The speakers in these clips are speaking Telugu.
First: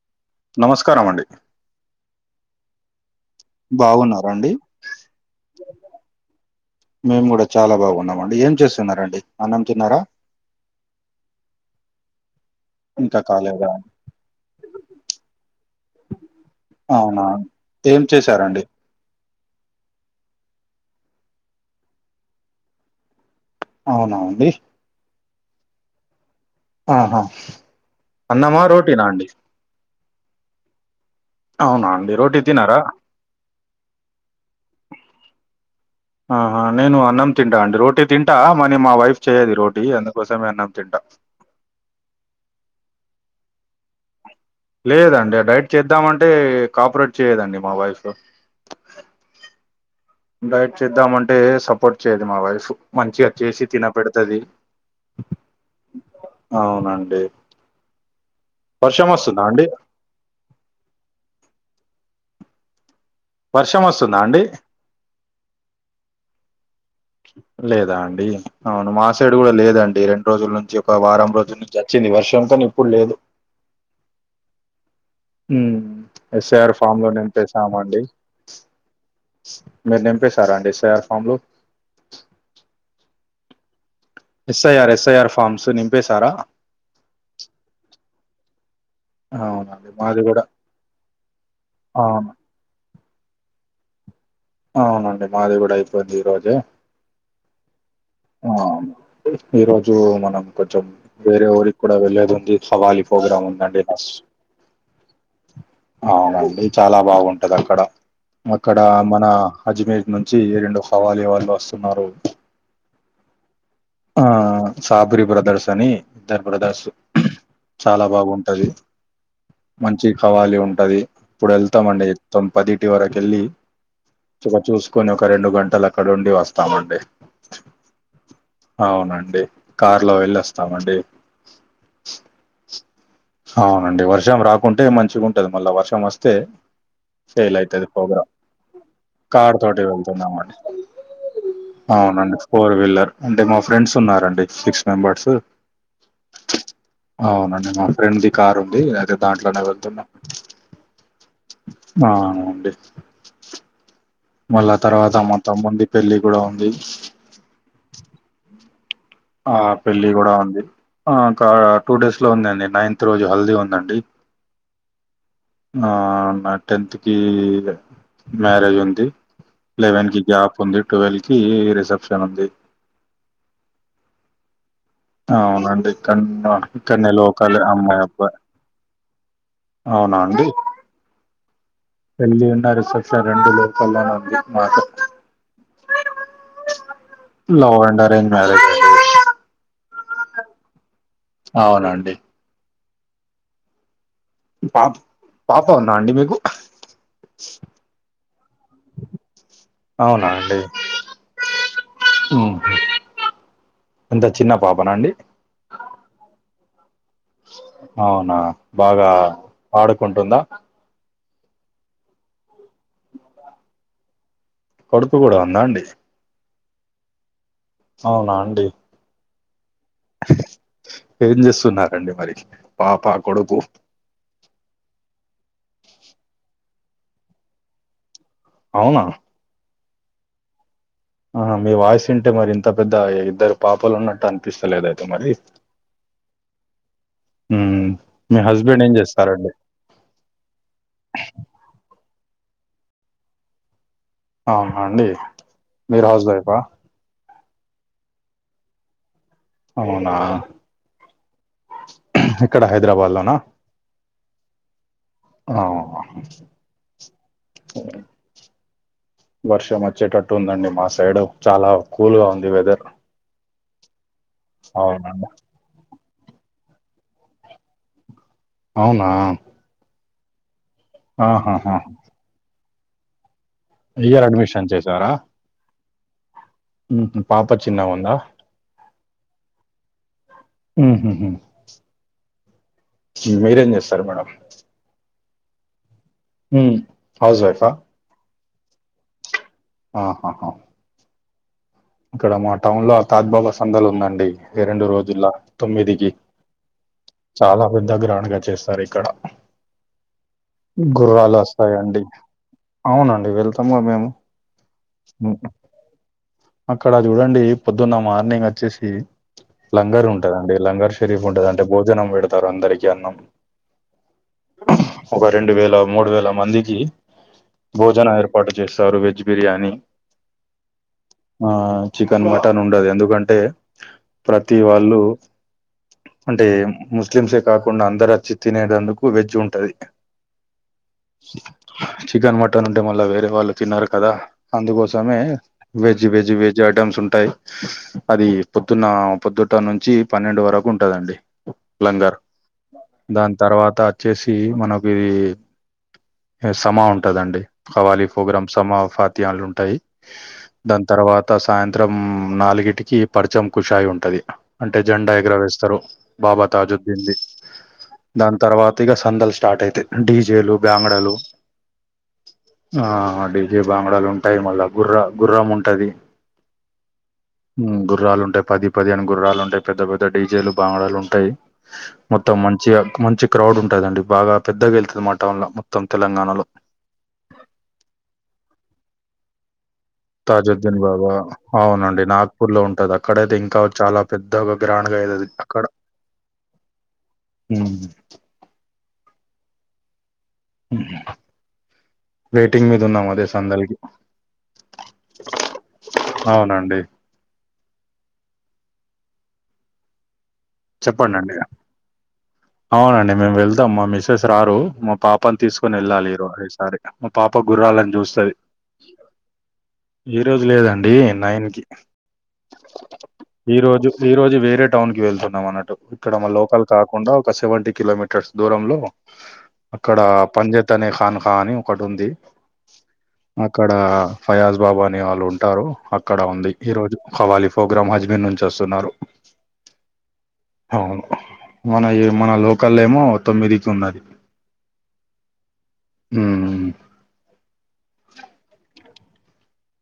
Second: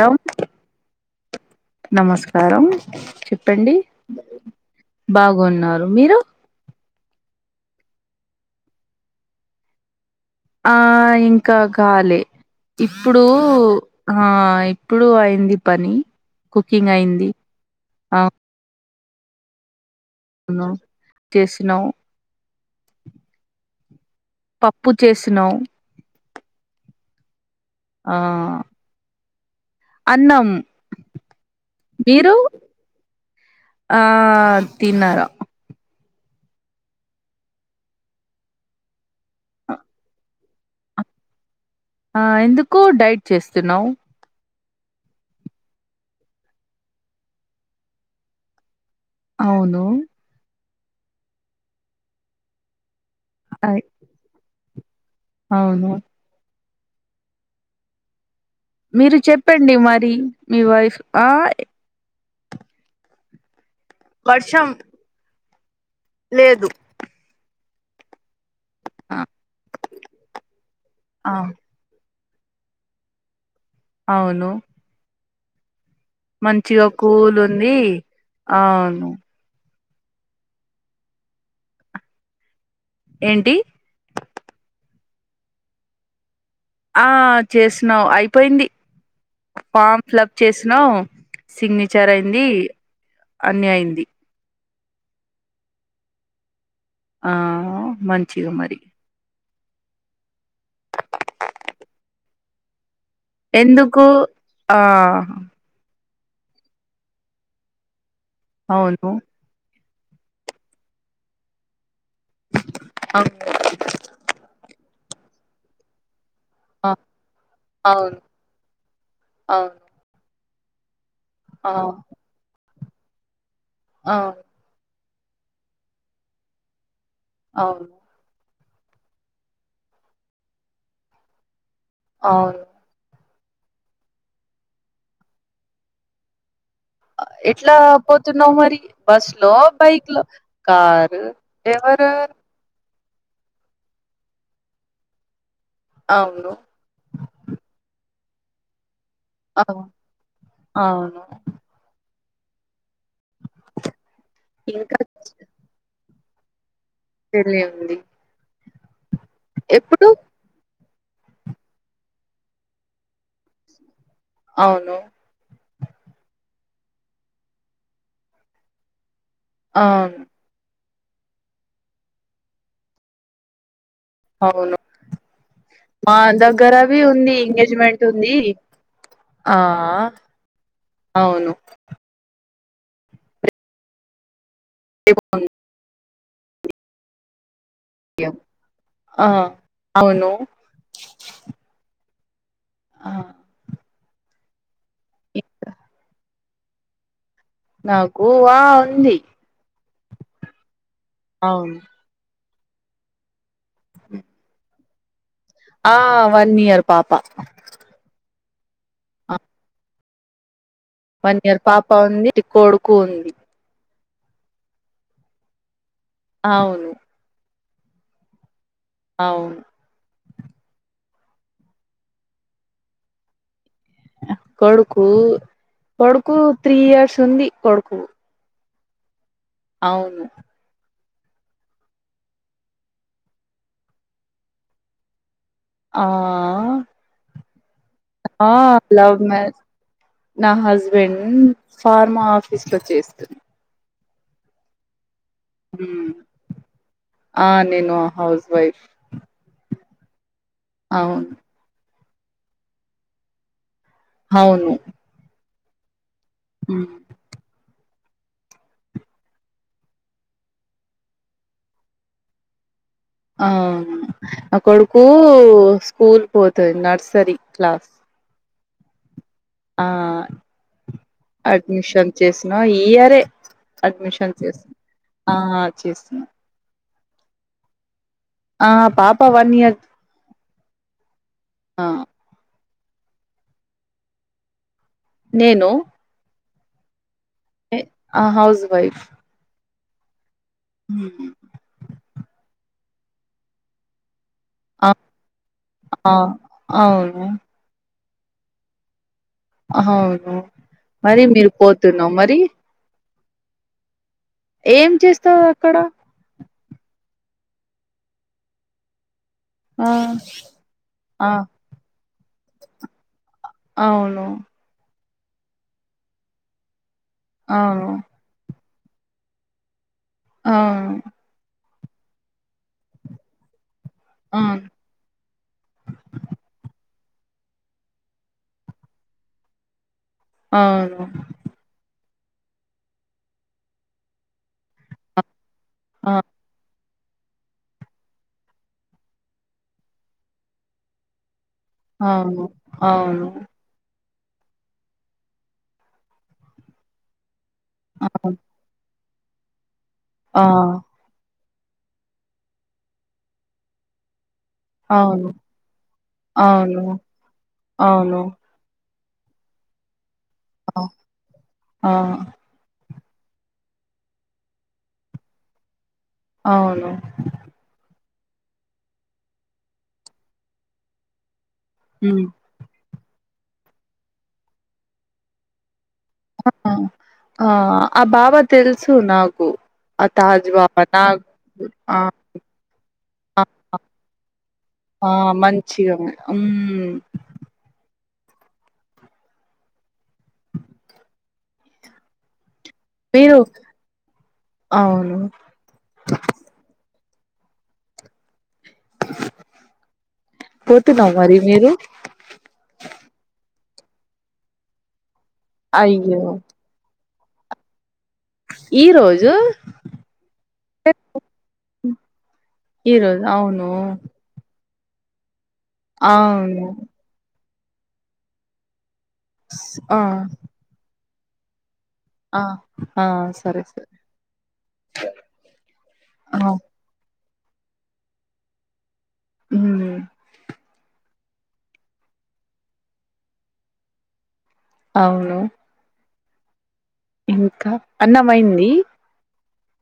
యం నమస్కారం అండి నమస్కారం, చెప్పండి బాగున్నారండి బాగున్నారు మీరు? మేమ్ కూడ చాలా బాగున్నామండి, ఏం చేస్తున్నరండి, అన్నం తిన్నారా? ఆ ఇంకా గాలే ఇంకా ఇప్పుడు కాలేదా ఆ ఇప్పుడు అయింది పని, కుకింగ్ అవునా అయింది ఏం చేసా న తీసినౌ అవునా అండి ప్పు చేసినౌ ఆహా ఆ అన్నమా, రోటీనా అండి? అన్నం అవునా అండి, మీరు రోటీ తినరా? ఆ తినరా ఆహా నేను అన్నం తింటా అండి, రోటీ తింటా మనీ మా వైఫ్ చేయది రోటీ అందుకోసమే అన్నం తింటా. ఆ ఎందుకు డైట్ చేస్తున్నావు? లేదండి ఆ డైట్ చేద్దామంటే కోపరేట్ చేయదండి మా వైఫు. అవును డైట్ చేద్దాంమంటే సపోర్ట్ చేయది మా వైఫు, మంచిగా చేసి ఐ- తినబెడతది అవును అవునండి వర్షం మీరు వస్తుందా అండి చెప్పండి మరి, మీ వైఫ్ ఆ వర్షమస్తుందా అండి? వర్షం లేదు లేదా అండి అవును మా ఆ సైడు గుడ లేదండి, రెండ్రోజుల్ నుంచి ఒక వారం ఆ, రోజుల్ నుంచి అచ్చింది వర్షం కనీ ఇప్పుడ్ లేదు. అవును ఉమ్ ఎస్ ఐ ఆర్ మంచిగా ఫామ్ లు కూల్ ఉంది నింపెసామండి. అవును మీర్ నింపేసారా అండి ఎస్ ఐ ఆర్ ఫామ్లు? ఏంటి? ఎస్ఐఆర్ ఎస్ఐఆర్ ఫామ్స్ నింపేసార? ఆ చేసినవ్ అయిపోయింది. అవునండి ఫామ్ మాది ఫిలప్ కూడా చేసినవ్ సిగ్నిచర్ అవును అయింది అన్ని అయింది. అవునండి మాది కూడ అయిపోయింది ఈరోజే ఆ మంచిగా ఆ మరి ఈ రోజు మనం కొంచెం వేరే ఊరికి కూడా వెళ్లేదుంది. హవాలీ ఫోగ్రాం ఉందండి ఎందుకు బస్ ఆ అవునండి చాలా బాగుంటదక్కడ అక్కడ ఆ అవును ఆ అజ్మేర్ నుంచి రెండు హవాలీ వాళ్ళు వస్తున్నరు. అవ్ ఆ చాపురి బ్రదర్సని ద్దరు బ్రదర్స్ ఆ, చాలా అవును బాగుంటది అవును మన్ చి కవాలీ ఉంటది. ఇప్పుడు ఆ, ఎళ్తామండి తొమ్ పదిటి వరకు ఎళ్ళి ఆ ఇగ చూసుకొని ఒక రెండు గంటలు అక్కడుండి వస్తామండి. అవ్ అవునండి కార్ లో వెళ్ళి వస్తామండి. అవున్ అవునండి వర్షం రాకుంటే మంచిగుంటది మళ్ళ వర్షమొస్తే ఫెయిల్ ఎట్లా అయితది ప్రోగ్రా పోతున్నావు మరి బస్ లో కార్ తోటే బైక్ లో వెళ్తునమండి. కారు ఎవరు అవునండి. ఫోర్ వీలర్ అంటే మా ఫ్రెండ్స్ ఉన్నారండి సిక్స్ మెంబర్స్ అవును అవునండి. మా ఫ్రెండ్ ది కార్ ఉంది, అయితే దాంట్లోనే అవును వెళ్తున్నాం. అవును ఆ అండి మళ్ళ ఇంకా తర్వాత మా తమ్మున్ది పెళ్లి కూడా ఉంది. పెళ్లి ఉంది ఆ పెళ్ళి ఎప్పుడు కూడా ఉంది. ఆ కా టూ డేస్ లో ఉందండి నైన్త్ రోజు హల్దీ ఉందండి. అవును ఆ న టెన్త్కి గ మ్యారేజుంది. ఆ లెవెన్ కి గ్యాప్ ఉంది, టువెల్ కి రిసెప్షన్ ఉంది. అవును అవునండి మా కన్నూ దగ్గరవి ఇక్కన్నే ఉంది లోకలే ఎంగేజ్మెంట్ అమ్మాయ్ ఉంది అబ్బాయ్ అవునా అండి అవున్ పెళ్లి అన్న రిసెప్షన్ రెండు లోకల్ లోనే ఉంది మాత ఓ అన్ లవ్ అండ్ అరేంజ్ మ్యారేజే ఆ అవును అవునండి ఆ పాప్ పాప ఉందా అండి మీకు? నాకు వా ఉంది అవునా అండి అవున్ ఉహు ఎంత చిన్న పాపనా అండి? ఆ వన్ ఇయర్ పాప అవునా బాగా ఆ! ఆడుకుంటుందా? వన్ ఇయర్ పాప ఉంది కొడుకు ఉంది కొడుకు కూడా ఉందా అండి అవును అవునా అండి అవును ఏం చేస్తున్నారండి మరి పాప కొడుకు కొడుకు కొడుకు త్రీ ఇయర్స్ ఉంది కొడుకు అవునా అవును ఆహ మీ వాయిస్ వింటే మరి ఇంత పెద్ద ఇద్దరు పాపలు ఉన్నట్టు అనిపిస్తలేదయితే మరి ఆ హ్మ్ ఆ లవ్ మ్యారేజ్ నా హస్బెండ్ ఫార్మా ఆఫీస్ లో చేస్తూ ఆహా అండి మీరు ఉమ్ హౌస్ వైఫా ఆ అండీ నేను హౌస్ వైఫ్ అవునా అవును ఎక్కడ హైదరాబాద్ లోనా అవును అవునా ఉమ్ [inaudible] వర్షం వచ్చేటట్టు ఉందండి మా సైడ్ చాలా కూల్ గా ఉంది వెదర్ ఆ అవును నా కొడుకు అవునండి స్కూల్ కు పోతది నర్సరీ క్లాస్ అవునా ఆ ఆహాహా అడ్మిషన్ చేసినా ఈ ఇయరే ఇయర్ అడ్మిషన్ చేస్తు చేశారా ఆ చేస్తున పాప చిన్నగా ఉందా ఆ పాప వన్ ఇయర్ ఉమ్ హు ఆ మీరేం చేస్తారు మేడం నేను హ్మ్ హౌస్ వైఫ్ ఆ ఎ ఆ హౌస్ వైఫ్ ఆహాహా ఉమ్ ఇక్కడ మా టౌన్ లో తాత్బాబా సందలు ఉందండి ఈ రెండు ఆ రోజుల తొమ్మిదికి ఆ అవును చాలా పెద్ద గ్రాండ్ గా చేస్తారు ఇక్కడ అవును మరి మీరు గుర్రాలొస్తాయండి. పోతున్నాం మరి అవునండి వెళ్తాము మేము ఏం హ్మ్. చేస్తావు అక్కడ అక్కడ చూడండి పొద్దున్న మార్నింగ్ వచ్చేసి ఆ లంగర్ ఉంటదండి లంగర్ షరీఫ్ ఆ ఉంటుంది అంటే భోజనం పెడతారు అందరికీ అన్నం అవును ఒక రెండు వేల మూడు వేల మందికి అవును భోజనం ఏర్ప [unintelligible] చేస్తారు వెజ్ బిర్యానీ ఆ ఆ చికెన్ మటన్ ఉండదు ఎందుకంటే ప్రతి అవును వాళ్ళు అంటే [unintelligible] ముస్లిమ్సే కాకుండా అందరుచ్చి తినేటందుకు వెజ్ ఉంటుంది అవును చికెన్ మటన్ ఉంటే మళ్ళా వేరే వాళ్ళు తిన్నరు కదా అందుకోసమే [unintelligible] వెజ్ ఆ వెజ్ ఐటమ్స్ ఉంటాయ్ అది పొద్దున్న పొద్దుట నుంచి పన్నెండు వరకు ఉంటదండి [unintelligible] అవును అవును దాని తర్వాత వచ్చేసి మనకి ఇది సమా ఉంటదండి హవాలీ అవును ప్రోగ్రామ్ సమ ఫాతియాన్లు ఉంటాయి ఆ దాని తర్వాత సాయంత్రం నాలుగింటికి పర్చం కుషాయి ఉంటాది అంటే జెండా అవును ఎగర వేస్తారు బాబ అవును తాజుద్దీన్ ది అవును దాని తర్వ తిగా సందాలు స్టార్ట్ అయితాయి డీజేలు ఆ బ్యాంగడలు ఆ, ఆ డీజే బాంగడాలు ఉంటాయ్ మళ్ళా గుర్ర గుర్రం ఉంటది అవును గుర్రాలు ఉంటాయి పది పది అని గుర్రాలు ఉంటాయి పెద్ద పెద్ద డీజేలు బాంగడాలు ఉంటాయి ఉమ్ మొత్తం మంచిగా మంచి క్రౌడ్ ఉంటాదండి బాగా పెద్దగా వెళ్తుంది మా టౌన్ లో మొత్తం తెలంగాణలో ఆ ఆ ఆ బా [unintelligible] తెలుసు నాకు ఆ తాజ్ తాజుద్దీన్ బాబా నాకు ఆ అవునండి నాగ్పూర్ లో ఉంటది అక్కడయితే ఇంకా చాల పెద్ద ఒక [unintelligible] ఆ అయిది అక్కడ మంచిగా ఉం- ఉమ్ ఉ వెయిటింగ్ మీద ఉన్నాము అదే మీరు సందడి అవును అవునండి పోతున్నాం చెప్పండండి మరి మీరు అవునండి మేము వెళ్దాం మా మిస్సెస్ రారు మా పాప పాపని తీసుకొని వెళ్ళాలి అయ్యో ఈ సారి మా పాప గుర్రాలని చూస్తుది ఈ రోజు ఈ రోజు లేదండి నైన్ కి ఈ రోజు [inaudible] ఈ అవును రోజు ఈ రోజు వేరే టౌన్ కి వెళ్తున్నాం అన్నటు ఇక్కడ మా లోకల్ అవును కాకుండ ఒక సెవెంటీ కిలోమీటర్స్ దూరంలో స్- అక్కడ ఆ పంజెత్ అనే ఖాన్ ఖా అ ఒకటి ఉంది ఆ ఆ సరే అక్కడ సరే ఫయాజ్ బాబ అని వాళ్ళు ఉంటారు అక్కడ ఆ ఉంది ఈ రోజు ఖవాలీ ప్రోగ్రామ్ హజ్మీర్ నుంచి వస్తున్నారు హు అవును మన మన లోకల్ ఏమో తొమ్మిదికి ఉన్నది అవును ఉ ఇంక అన్నమయింది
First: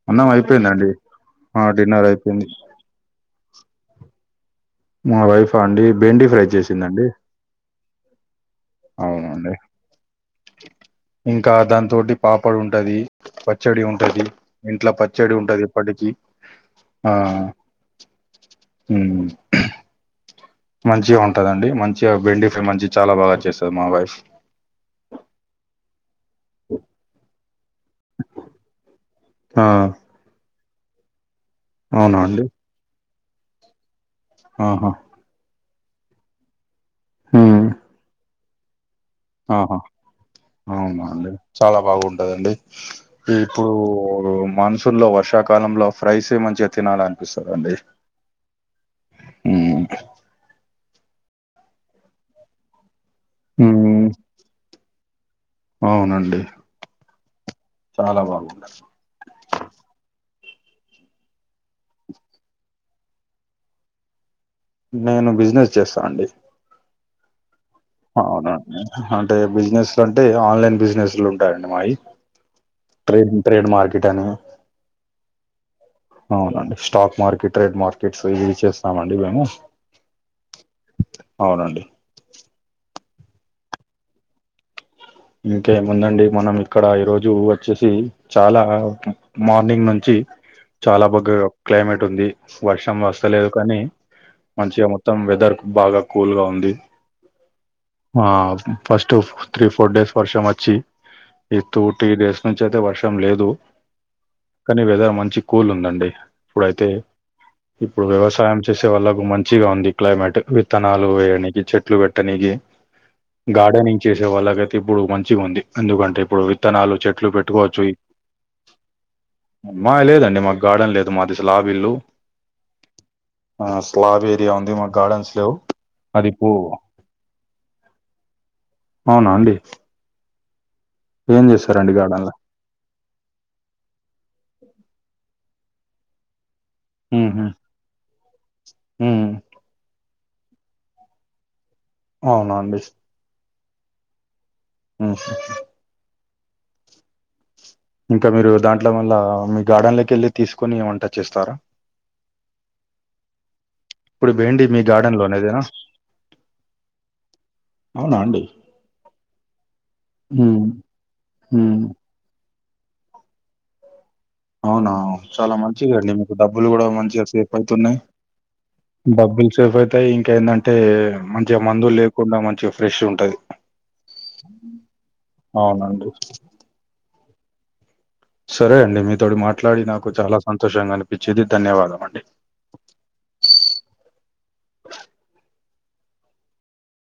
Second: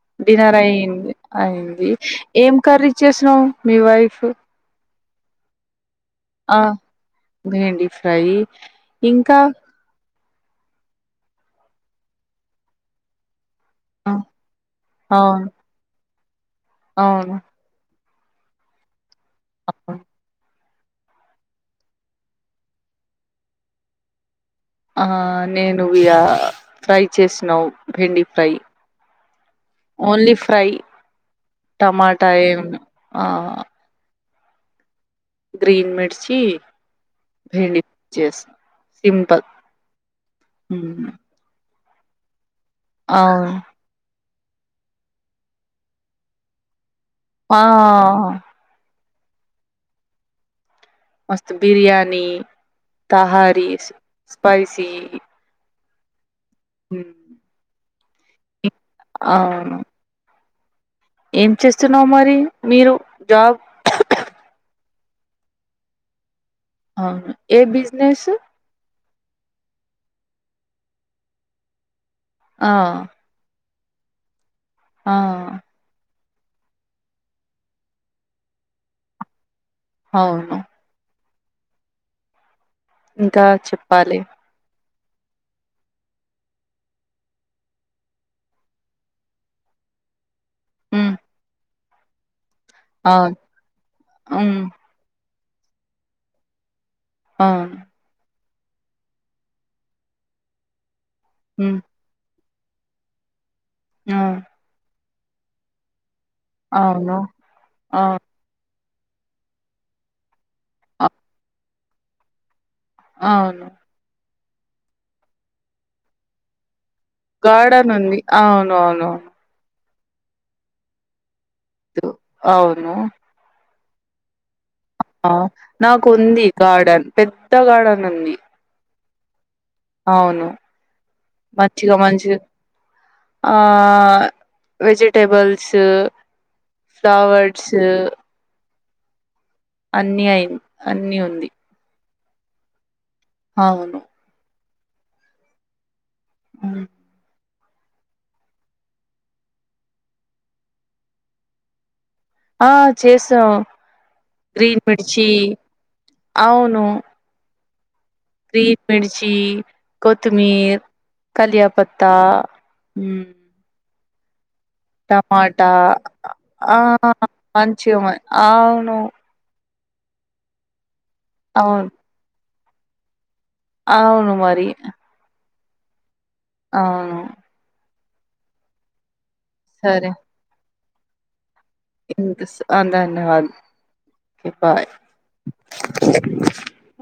అన్నం డిన్నర్ అయిపోయిందండి అయింది అయింది డిన్నర్ అయిపోయింది ఏం కర్రీచ్చేసినావు మీ వైఫ్ మా వైఫ అండి బెండి ఫ్రై ఆ చేసిందండి భేండి ఫ్రై ఇంకా అవునండి ఇంకా దాని తోటి పాపడు ఉంటది పచ్చడి ఉంటది ఇంట్లో పచ్చడి అవును ఉంటది ఇప్పటిక ఆ అవును హు [unintelligible] మంచిగా ఉంటదండి మంచిగా బెండిఫై మంచిగా చాలా బాగ చేస్తుంది మా వైఫ్ నేను ఇగ ఫ్రై చేసినావు బెండి ఫ్రై ఆ! ఓన్లీ ఫ్రై అవునా టమాటా అండి? ఏమి ఆ ఆహా గ్రీన్ మిర్చి హ్మ్. బెండి చేసాం ఆహా అవునా అండి చాలా బాగుంటదండి ఈ అవును ఇప్పుడు మన లో వర్షాకాలంలో ఫ్రైస్ మంచిగా తినాలని ఆ హ్మ్. మస్తు బిర్యానీ తహారీ హ్మ్. స్పైసీ అవునండి హ్మ్ చాలా బాగుంటారు అవును ఏం చేస్తున్నావు మరి మీరు జాబ్ నేను బిజినెస్ చేస్తా అండి అవును ఏ బిజ్ అవునండి అంటే బిజినెస్లు అంటే ఆన్లైన్ బిజినెస్లు ఉంటాయండి మావి ఆ ట్రేడ్ మార్కెట్ అని ఆ అవునండి స్టాక్ మార్కెట్ ట్రేడ్ మార్కెట్స్ ఇవి చేస్తామండి మేము అవును అవునండి ఇంకా చెప్పాలి ఇంకేముందండి మనం ఇక్కడ ఈ రోజు వచ్చేసి చాలా మార్నింగ్ నుంచి చాలా హ్మ్. బగ క్లైమేట్ ఉంది వర్షం అవును. వస్తలేదు కానీ హ్మ్. మంచిగా మొత్తం వెదర్ బాగా కూల్గా ఉంది అవును ఆ ఫస్ట్ త్రీ ఫోర్ డేస్ వర్షం వచ్చి హ్మ్. [unintelligible] త్రీ డేస్ నుంచి అయితే వర్షం లేదు ఆ కానీ వెదర్ మంచి కూల్ ఉందండి ఇప్పుడైతే అవును. ఆ! ఇప్పుడు వ్యవసాయం చే చేసే వాళ్ళకు మంచిగా ఉంది క్లైమేట్ అ విత్తనాలు వేయడానికి చెట్లు పెట్టనికి అవును. గార్డెనింగ్ చేసే వాళ్ళకయితే ఇప్పుడు మంచిగా ఉంది ఎందుకంటే ఇప్పుడు విత్తనాలు చెట్టు గార్డెన్ ఉంది అవును అవును మాది లేదండి మాకు గార్డెన్ లేదు మాది స్లాబ్ ఇల్లు అవును. ఆ స్లాబ్ ఏరియా ఉంది మ ఆ నాకు ఉంది గార్డెన్ పెద్ద గార్డెన్ ఉంది అవునా అండి అవును ఏం చేస్తారండి మంచిగా గార్డెన్ మంచి లో ఆ వెజిటబుల్స్ ఫ్లవర్సు హ్మ్ అన్ని అయి అన్ని ఉంది అవునా అండి అవును ఉహు హు మ్మ్ ఇంకా మీరు దాంట్లో మల్ల మీ గార్డెన్ లోకి వెళ్ళి తీసుకొని వంట చేస్తారా ఆ చేసాం ఇప్పుడు భేండి మీ గ్రీన్ గార్డెన్ మిర్చి లోనేదేనా అవును అవునా అండి గ్రీన్ మిర్చి, ఉ కొత్తిమీర్, ఉ కలియాపత్తా ఉ అవునా చాలా మంచిగా అండి మీకు డబ్బులు ఆ కూడా మంచిగా సేఫ్ అయితున్నాయి మంచిగా మ అవును డబ్బులు సేఫ్ అయితాయి ఇంకా ఎందంటే మంచిగా అవును మందులు లేకుండా మంచిగా ఫ్రెష్ ఉంటది అవును మరి అవునండి అవును సరే అండి మీతోడు మాట్లాడి నాకు సరే చాలా సంతోషంగా అనిపిచేది ధన్యవాదాలు వినిపిస్తంద [unintelligible]